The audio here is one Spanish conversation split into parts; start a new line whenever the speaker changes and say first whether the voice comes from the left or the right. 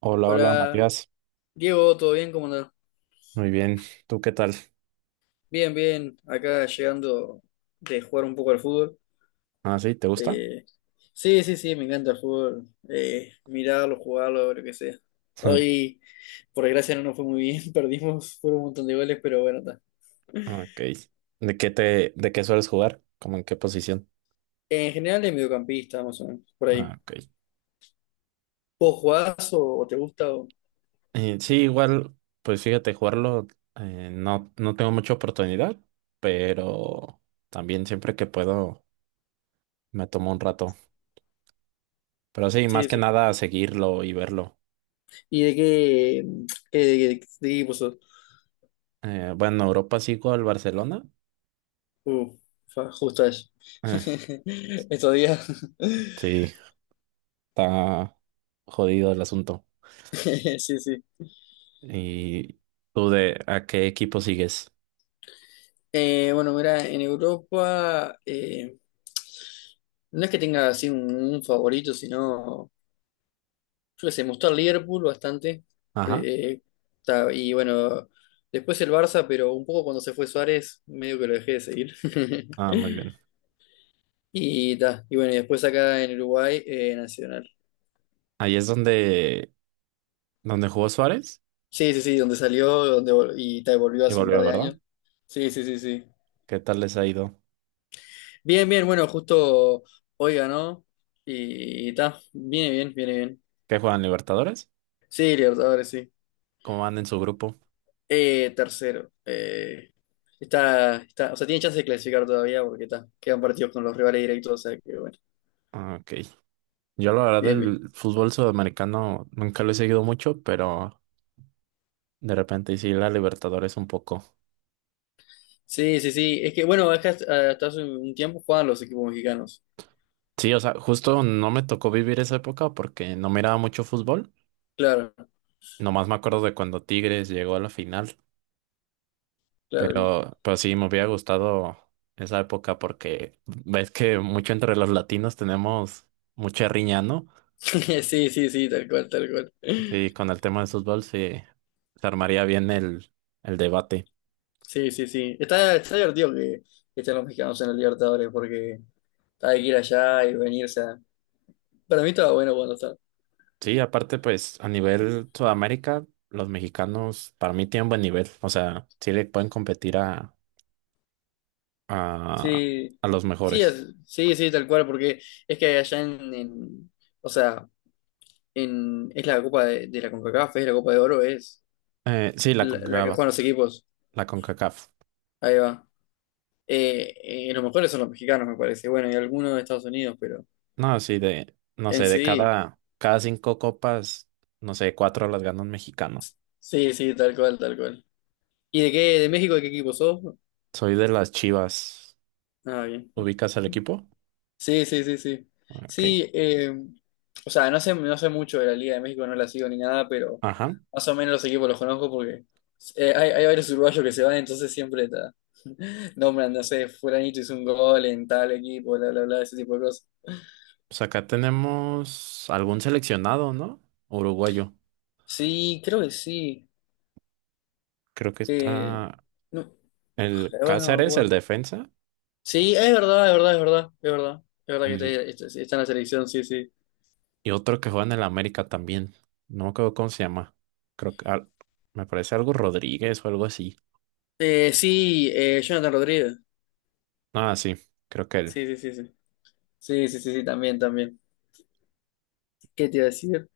right: Hola, hola
left: Hola,
right: Matías.
left: Diego, ¿todo bien? ¿Cómo andás?
right: Muy bien. ¿Tú qué tal?
left: Bien, bien, acá llegando de jugar un poco al fútbol.
right: Ah, sí, ¿te gusta?
left: Eh, sí, sí, sí, me encanta el fútbol. Mirarlo, jugarlo, lo que sea. Hoy, por desgracia, no nos fue muy bien, perdimos, fueron un montón de goles, pero bueno, está.
right: Ok. ¿De qué sueles jugar? ¿Cómo en qué posición?
left: En general es mediocampista, más o menos, por
right: Ah,
left: ahí.
right: ok.
left: ¿Vos jugás o te gusta?
right: Sí, igual, pues fíjate, jugarlo no, no tengo mucha oportunidad, pero también siempre que puedo me tomo un rato. Pero sí, más
left: Sí,
right: que
left: sí.
right: nada seguirlo y verlo.
left: ¿Y de qué equipo sos?
right: Bueno, Europa sigo al Barcelona.
left: Uh, justo eso.
right: Eh,
left: Estos días.
right: sí, está jodido el asunto.
left: Sí, sí.
right: ¿Y tú de a qué equipo sigues?
left: Bueno, mira, en Europa no es que tenga así un favorito, sino, yo qué sé, me gustó el Liverpool bastante.
right: Ajá.
left: Eh, y bueno, después el Barça, pero un poco cuando se fue Suárez, medio que lo dejé de seguir.
right: Ah, muy bien.
left: Y, ta, y bueno, y después acá en Uruguay, Nacional.
right: Ahí es donde jugó Suárez
left: Sí, sí, sí, donde y ta, volvió
right: y
left: hace un par
right: volvió,
left: de
right: ¿verdad?
left: años. Sí, sí, sí, sí.
right: ¿Qué tal les ha ido?
left: Bien, bien, bueno, justo hoy ganó. Y ta, viene bien, viene bien.
right: ¿Qué juegan Libertadores?
left: Sí, Libertadores, sí.
right: ¿Cómo van en su grupo?
left: Tercero. Está, está, o sea, tiene chance de clasificar todavía porque está, quedan partidos con los rivales directos, o sea que bueno,
right: Ah, ok. Yo la verdad
left: bien, bien.
right: del fútbol sudamericano nunca lo he seguido mucho, pero de repente sí la Libertadores un poco.
left: Sí, sí, sí. Es que bueno, es que hasta hace un tiempo jugaban los equipos mexicanos.
right: Sí, o sea, justo no me tocó vivir esa época porque no miraba mucho fútbol.
left: Claro,
right: Nomás me acuerdo de cuando Tigres llegó a la final.
left: claro.
right: Pero sí, me hubiera gustado esa época porque ves que mucho entre los latinos tenemos mucha riña, ¿no?
left: Sí, sí, sí, tal cual, tal cual.
right: Sí, con el tema del fútbol sí, se armaría bien el debate.
left: Sí, sí, sí. Está, está divertido que estén los mexicanos en el Libertadores porque hay que ir allá y venirse. Para mí estaba bueno cuando
right: Sí, aparte, pues a nivel Sudamérica, los mexicanos para mí tienen buen nivel. O sea, sí le pueden competir a,
left: sí,
right: a los
left: sí,
right: mejores.
left: sí, sí, tal cual, porque es que allá o sea, en, es la Copa de la CONCACAF, es la Copa de Oro, es
right: Sí, la
left: la que
right: CONCACAF,
left: juegan los equipos,
right: la CONCACAF.
left: ahí va. Eh, los mejores son los mexicanos, me parece, bueno, y algunos de Estados Unidos, pero
right: No, sí, no
left: en
right: sé, de
left: sí,
right: cada cinco copas, no sé, cuatro las ganó un mexicano.
left: sí, sí, tal cual, tal cual. ¿Y de qué, de México, de qué equipo sos?
right: Soy de las Chivas.
left: Ah, bien.
right: ¿Ubicas al equipo?
left: Sí, sí, sí, sí.
right: Ok.
left: Sí, o sea, no sé, no sé mucho de la Liga de México, no la sigo ni nada, pero
right: Ajá.
left: más o menos los equipos los conozco porque hay varios uruguayos que se van, entonces siempre ta, nombran, no sé, fulanito hizo un gol en tal equipo, bla, bla, bla, ese tipo de cosas.
right: Pues acá tenemos algún seleccionado, ¿no? Uruguayo.
left: Sí, creo que sí.
right: Creo que
left: Eh,
right: está
left: no,
right: el
left: ahora no me
right: Cáceres, el
left: acuerdo.
right: defensa,
left: Sí, es verdad, es verdad, es verdad, es verdad. Es verdad que
right: y,
left: está en la selección, sí, sí.
right: y otro que juega en el América también. No me acuerdo cómo se llama. Creo que me parece algo Rodríguez o algo así.
left: Sí, Jonathan Rodríguez.
right: Ah, sí, creo que él.
left: Sí, sí, sí, sí. Sí, sí, sí, sí, también, también. ¿Qué te iba a decir?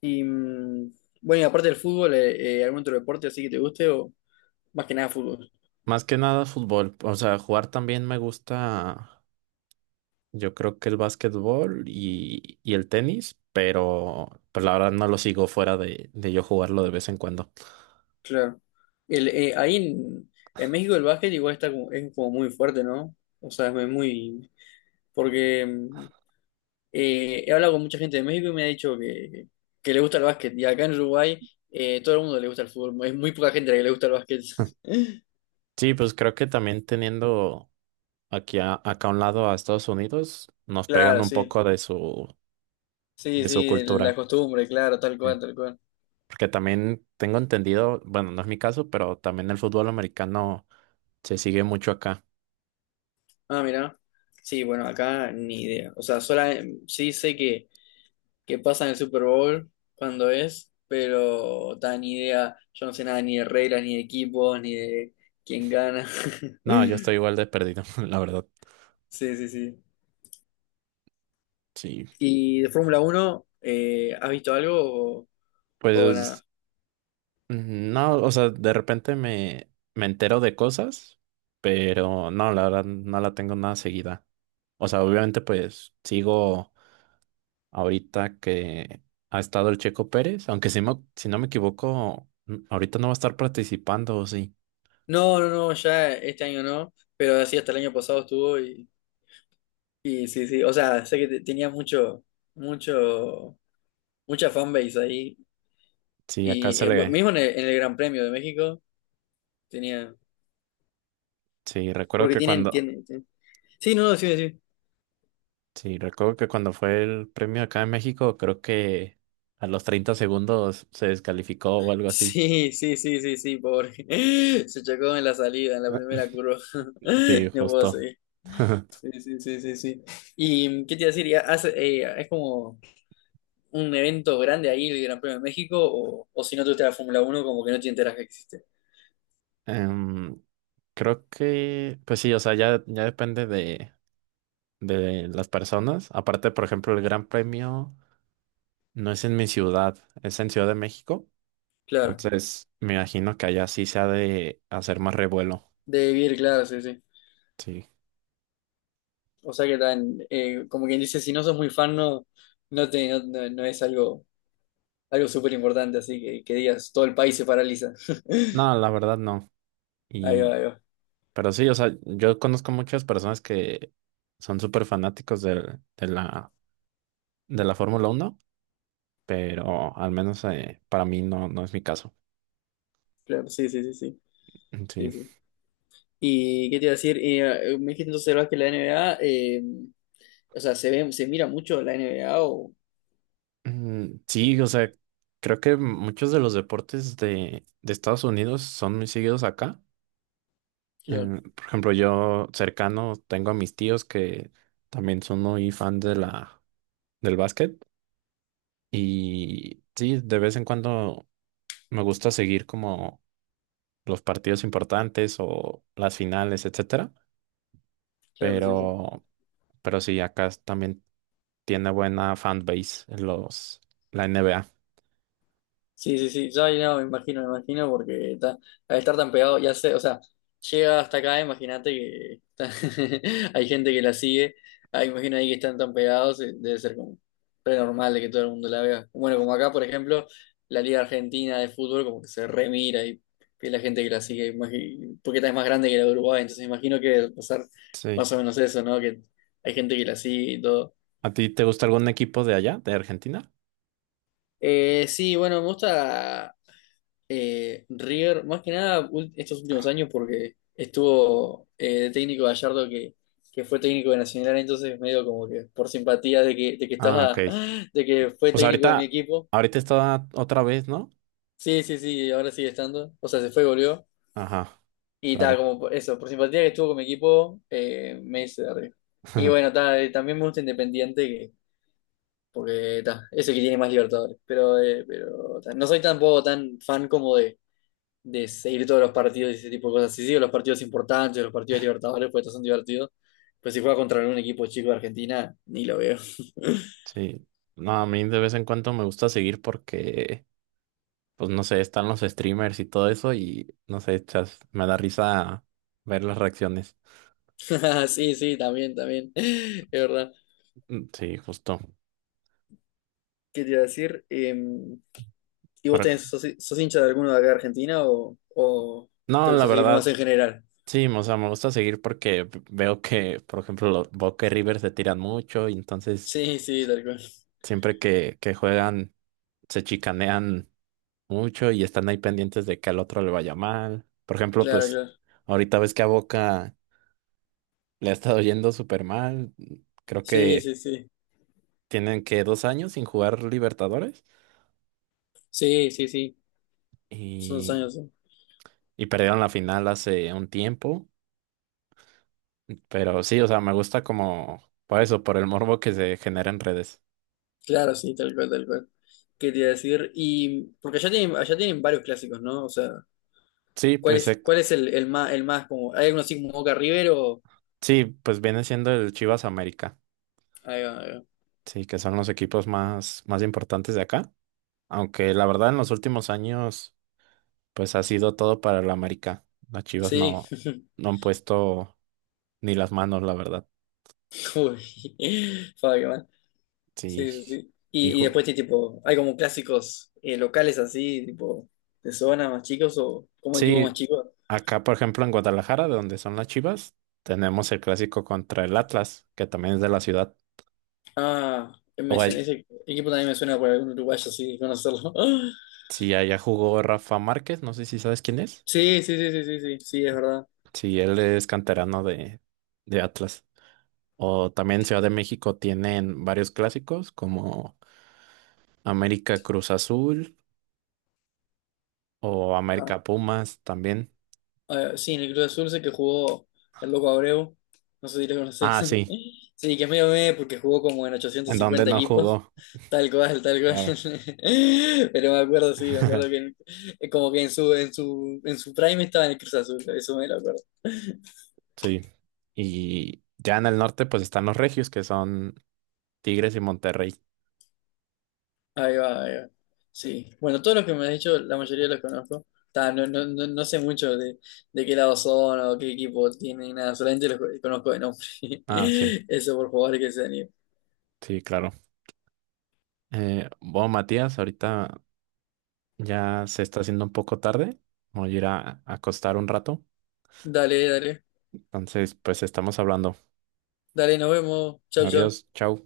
left: Y bueno, y aparte del fútbol, ¿algún otro deporte así que te guste o más que nada fútbol?
right: Más que nada fútbol. O sea, jugar también me gusta. Yo creo que el básquetbol y el tenis, pero pues la verdad no lo sigo fuera de yo jugarlo de vez en cuando.
left: Claro. El, eh, ahí en, en México el básquet igual está como, es como muy fuerte, ¿no? O sea, es muy... Porque he hablado con mucha gente de México y me ha dicho que le gusta el básquet. Y acá en Uruguay todo el mundo le gusta el fútbol. Es muy poca gente a la que le gusta el básquet.
right: Sí, pues creo que también teniendo aquí acá a un lado a Estados Unidos, nos pegan
left: Claro,
right: un
left: sí.
right: poco de su,
left: Sí,
right: de su
left: sí, la
right: cultura.
left: costumbre, claro, tal
right: Sí.
left: cual, tal cual.
right: Porque también tengo entendido, bueno, no es mi caso, pero también el fútbol americano. Se sigue mucho acá.
left: Ah, mira. Sí, bueno, acá ni idea. O sea, sola, sí sé que pasa en el Super Bowl cuando es, pero tan ni idea. Yo no sé nada ni de reglas, ni de equipos, ni de quién gana.
right: No, yo estoy igual de perdido, la verdad.
left: Sí, sí, sí.
right: Sí.
left: ¿Y de Fórmula Uno, has visto algo o
right: Pues
left: nada?
right: no, o sea, de repente me entero de cosas, pero no, la verdad no la tengo nada seguida. O sea, obviamente pues sigo, ahorita que ha estado el Checo Pérez, aunque si no me equivoco, ahorita no va a estar participando, ¿o sí?
left: No, no, no, ya este año no, pero sí, hasta el año pasado estuvo y sí, sí. O sea, sé que tenía mucho, mucha fanbase ahí.
right: Sí,
left: Y bueno, mismo en en el Gran Premio de México tenía.
right: sí, recuerdo
left: Porque
right: que cuando,
left: sí, no, no, sí, sí.
right: sí, recuerdo que cuando fue el premio acá en México, creo que a los 30 segundos se descalificó o algo así.
left: Sí, sí, sí, sí, sí, pobre. Se chocó en la salida, en la
right: Ah,
left: primera curva.
right: sí,
left: No puedo
right: justo.
left: seguir. Sí, sí, sí, sí, sí. ¿Y qué te iba a decir? ¿Y es como un evento grande ahí el Gran Premio de México? O si no te gusta la Fórmula Uno como que no te enteras que existe?
right: Em, Creo que, pues sí, o sea, ya depende de las personas. Aparte, por ejemplo, el Gran Premio no es en mi ciudad, es en Ciudad de México.
left: Claro.
right: Entonces, me imagino que allá sí se ha de hacer más revuelo.
left: De vivir, claro, sí, sí.
right: Sí.
left: O sea que tan, como quien dice, si no sos muy fan, no, no es algo algo súper importante, así que digas, todo el país se paraliza.
right: No, la verdad no.
left: Ahí
right: Y,
left: va, ahí va.
right: pero sí, o sea, yo conozco muchas personas que son súper fanáticos de la Fórmula 1, pero al menos para mí no, no es mi caso.
left: Claro, sí, sí, sí, sí,
right: Sí.
left: sí, sí. ¿Y qué te iba a decir? Me dijiste entonces, ¿verdad? Que la NBA, o sea, se ve, se mira mucho la NBA o...
right: Sí, o sea, creo que muchos de los deportes de Estados Unidos son muy seguidos acá.
left: Claro,
right: Por ejemplo, yo cercano tengo a mis tíos que también son muy fan del básquet. Y sí, de vez en cuando me gusta seguir como los partidos importantes o las finales, etcétera.
left: claro, sí, sí.
right: Pero, pero sí, acá también tiene buena fanbase en la NBA.
left: Sí, sí, sí, ya no, me imagino, porque ta- al estar tan pegado, ya sé, o sea, llega hasta acá, imagínate que ta- hay gente que la sigue, ah, imagino ahí que están tan pegados, debe ser como re normal de que todo el mundo la vea. Bueno, como acá, por ejemplo, la Liga Argentina de Fútbol como que se remira y que la gente que la sigue, porque esta es más grande que la de Uruguay, entonces imagino que debe pasar
right: Sí.
left: más o menos eso, ¿no? Que hay gente que la sigue y todo.
right: ¿A ti te gusta algún equipo de allá, de Argentina?
left: Sí, bueno, me gusta. River, más que nada estos últimos años, porque estuvo de técnico Gallardo que fue técnico de Nacional, entonces medio como que por simpatía de que
right: Ah, ok.
left: estaba, de que fue
right: Pues
left: técnico de mi
right: ahorita,
left: equipo.
right: ahorita está otra vez, ¿no?
left: Sí, sí, sí, ahora sigue estando. O sea, se fue, volvió.
right: Ajá,
left: Y tal,
right: claro.
left: como eso, por simpatía que estuvo con mi equipo, me hice de River. Y bueno, ta, también me gusta Independiente, que, porque ta, es el que tiene más Libertadores. Pero ta, no soy tampoco tan fan como de seguir todos los partidos y ese tipo de cosas. Si sigo los partidos importantes, los partidos libertadores, pues estos son divertidos. Pero si juega contra un equipo chico de Argentina, ni lo veo.
right: Sí. No, a mí de vez en cuando me gusta seguir porque pues no sé, están los streamers y todo eso y no sé, chas, me da risa ver las reacciones.
left: Sí, sí, también, también. Es verdad.
right: Sí, justo.
left: ¿Qué te iba a decir? ¿Y
right: Por
left: vos
right: ej-
left: tenés, sos hincha de alguno de acá de Argentina o te
right: no, la
left: gusta seguirlo más
right: verdad,
left: en general?
right: sí, o sea, me gusta seguir porque veo que, por ejemplo, los Boca y River se tiran mucho y entonces
left: Sí, sí, tal cual.
right: siempre que juegan se chicanean mucho y están ahí pendientes de que al otro le vaya mal. Por ejemplo,
left: Claro,
right: pues
left: claro.
right: ahorita ves que a Boca le ha estado yendo súper mal. Creo
left: Sí,
right: que
left: sí, sí.
right: tienen que 2 años sin jugar Libertadores.
left: Sí, sí, sí. Son dos
right: Y
left: años, sí.
right: y perdieron la final hace un tiempo, pero sí, o sea, me gusta como por eso, por el morbo que se genera en redes.
left: Claro, sí, tal cual, tal cual. ¿Qué te iba a decir? Y porque allá tienen varios clásicos, ¿no? O sea,
right: Sí,
left: ¿cuál
right: pues
left: es,
right: eh,
left: cuál es el más como, hay algunos así como Boca River o,
right: sí, pues viene siendo el Chivas América,
left: ahí va, ahí va.
right: sí, que son los equipos más importantes de acá, aunque la verdad en los últimos años pues ha sido todo para el América. Las Chivas
left: Sí,
right: no no han puesto ni las manos, la verdad.
left: uy, Fabio, qué mal.
right: Sí.
left: Sí, sí, sí.
right: Y
left: Y
right: ju-
left: después sí, tipo, hay como clásicos locales así, tipo, de zona más chicos o como equipos más
right: Sí,
left: chicos.
right: acá por ejemplo en Guadalajara, de donde son las Chivas, tenemos el clásico contra el Atlas, que también es de la ciudad.
left: Ah,
right: O hay-
left: ese equipo también me suena por algún uruguayo así, de conocerlo.
right: si allá jugó Rafa Márquez, no sé si sabes quién es.
left: Sí, sí, sí, sí, sí, sí, sí, es verdad.
right: Si él es canterano de Atlas. O también Ciudad de México tienen varios clásicos como América Cruz Azul o
left: Ah,
right: América Pumas también.
left: ah, sí, en el Club Azul sé que jugó el Loco Abreu, no sé si lo conocés.
right: Ah, sí,
left: Sí, que es medio meh porque jugó como en
right: en donde
left: 850
right: no
left: equipos.
right: jugó,
left: Tal cual, tal cual.
right: claro.
left: Pero me acuerdo, sí, me acuerdo que como que en en su prime estaba en el Cruz Azul, eso me lo acuerdo.
right: Sí. Y ya en el norte pues están los regios, que son Tigres y Monterrey.
left: Ahí va, ahí va. Sí. Bueno, todos los que me has dicho, la mayoría los conozco. Ta, no sé mucho de qué lado son o qué equipo tienen, ni nada, solamente los conozco de nombre.
right: Ah, sí,
left: Eso por favor que se anime.
right: sí, claro. Bueno, Matías, ahorita ya se está haciendo un poco tarde. Voy a ir a acostar un rato.
left: Dale, dale.
right: Entonces, pues estamos hablando.
left: Dale, nos vemos. Chau,
right: Adiós,
left: chau.
right: chao.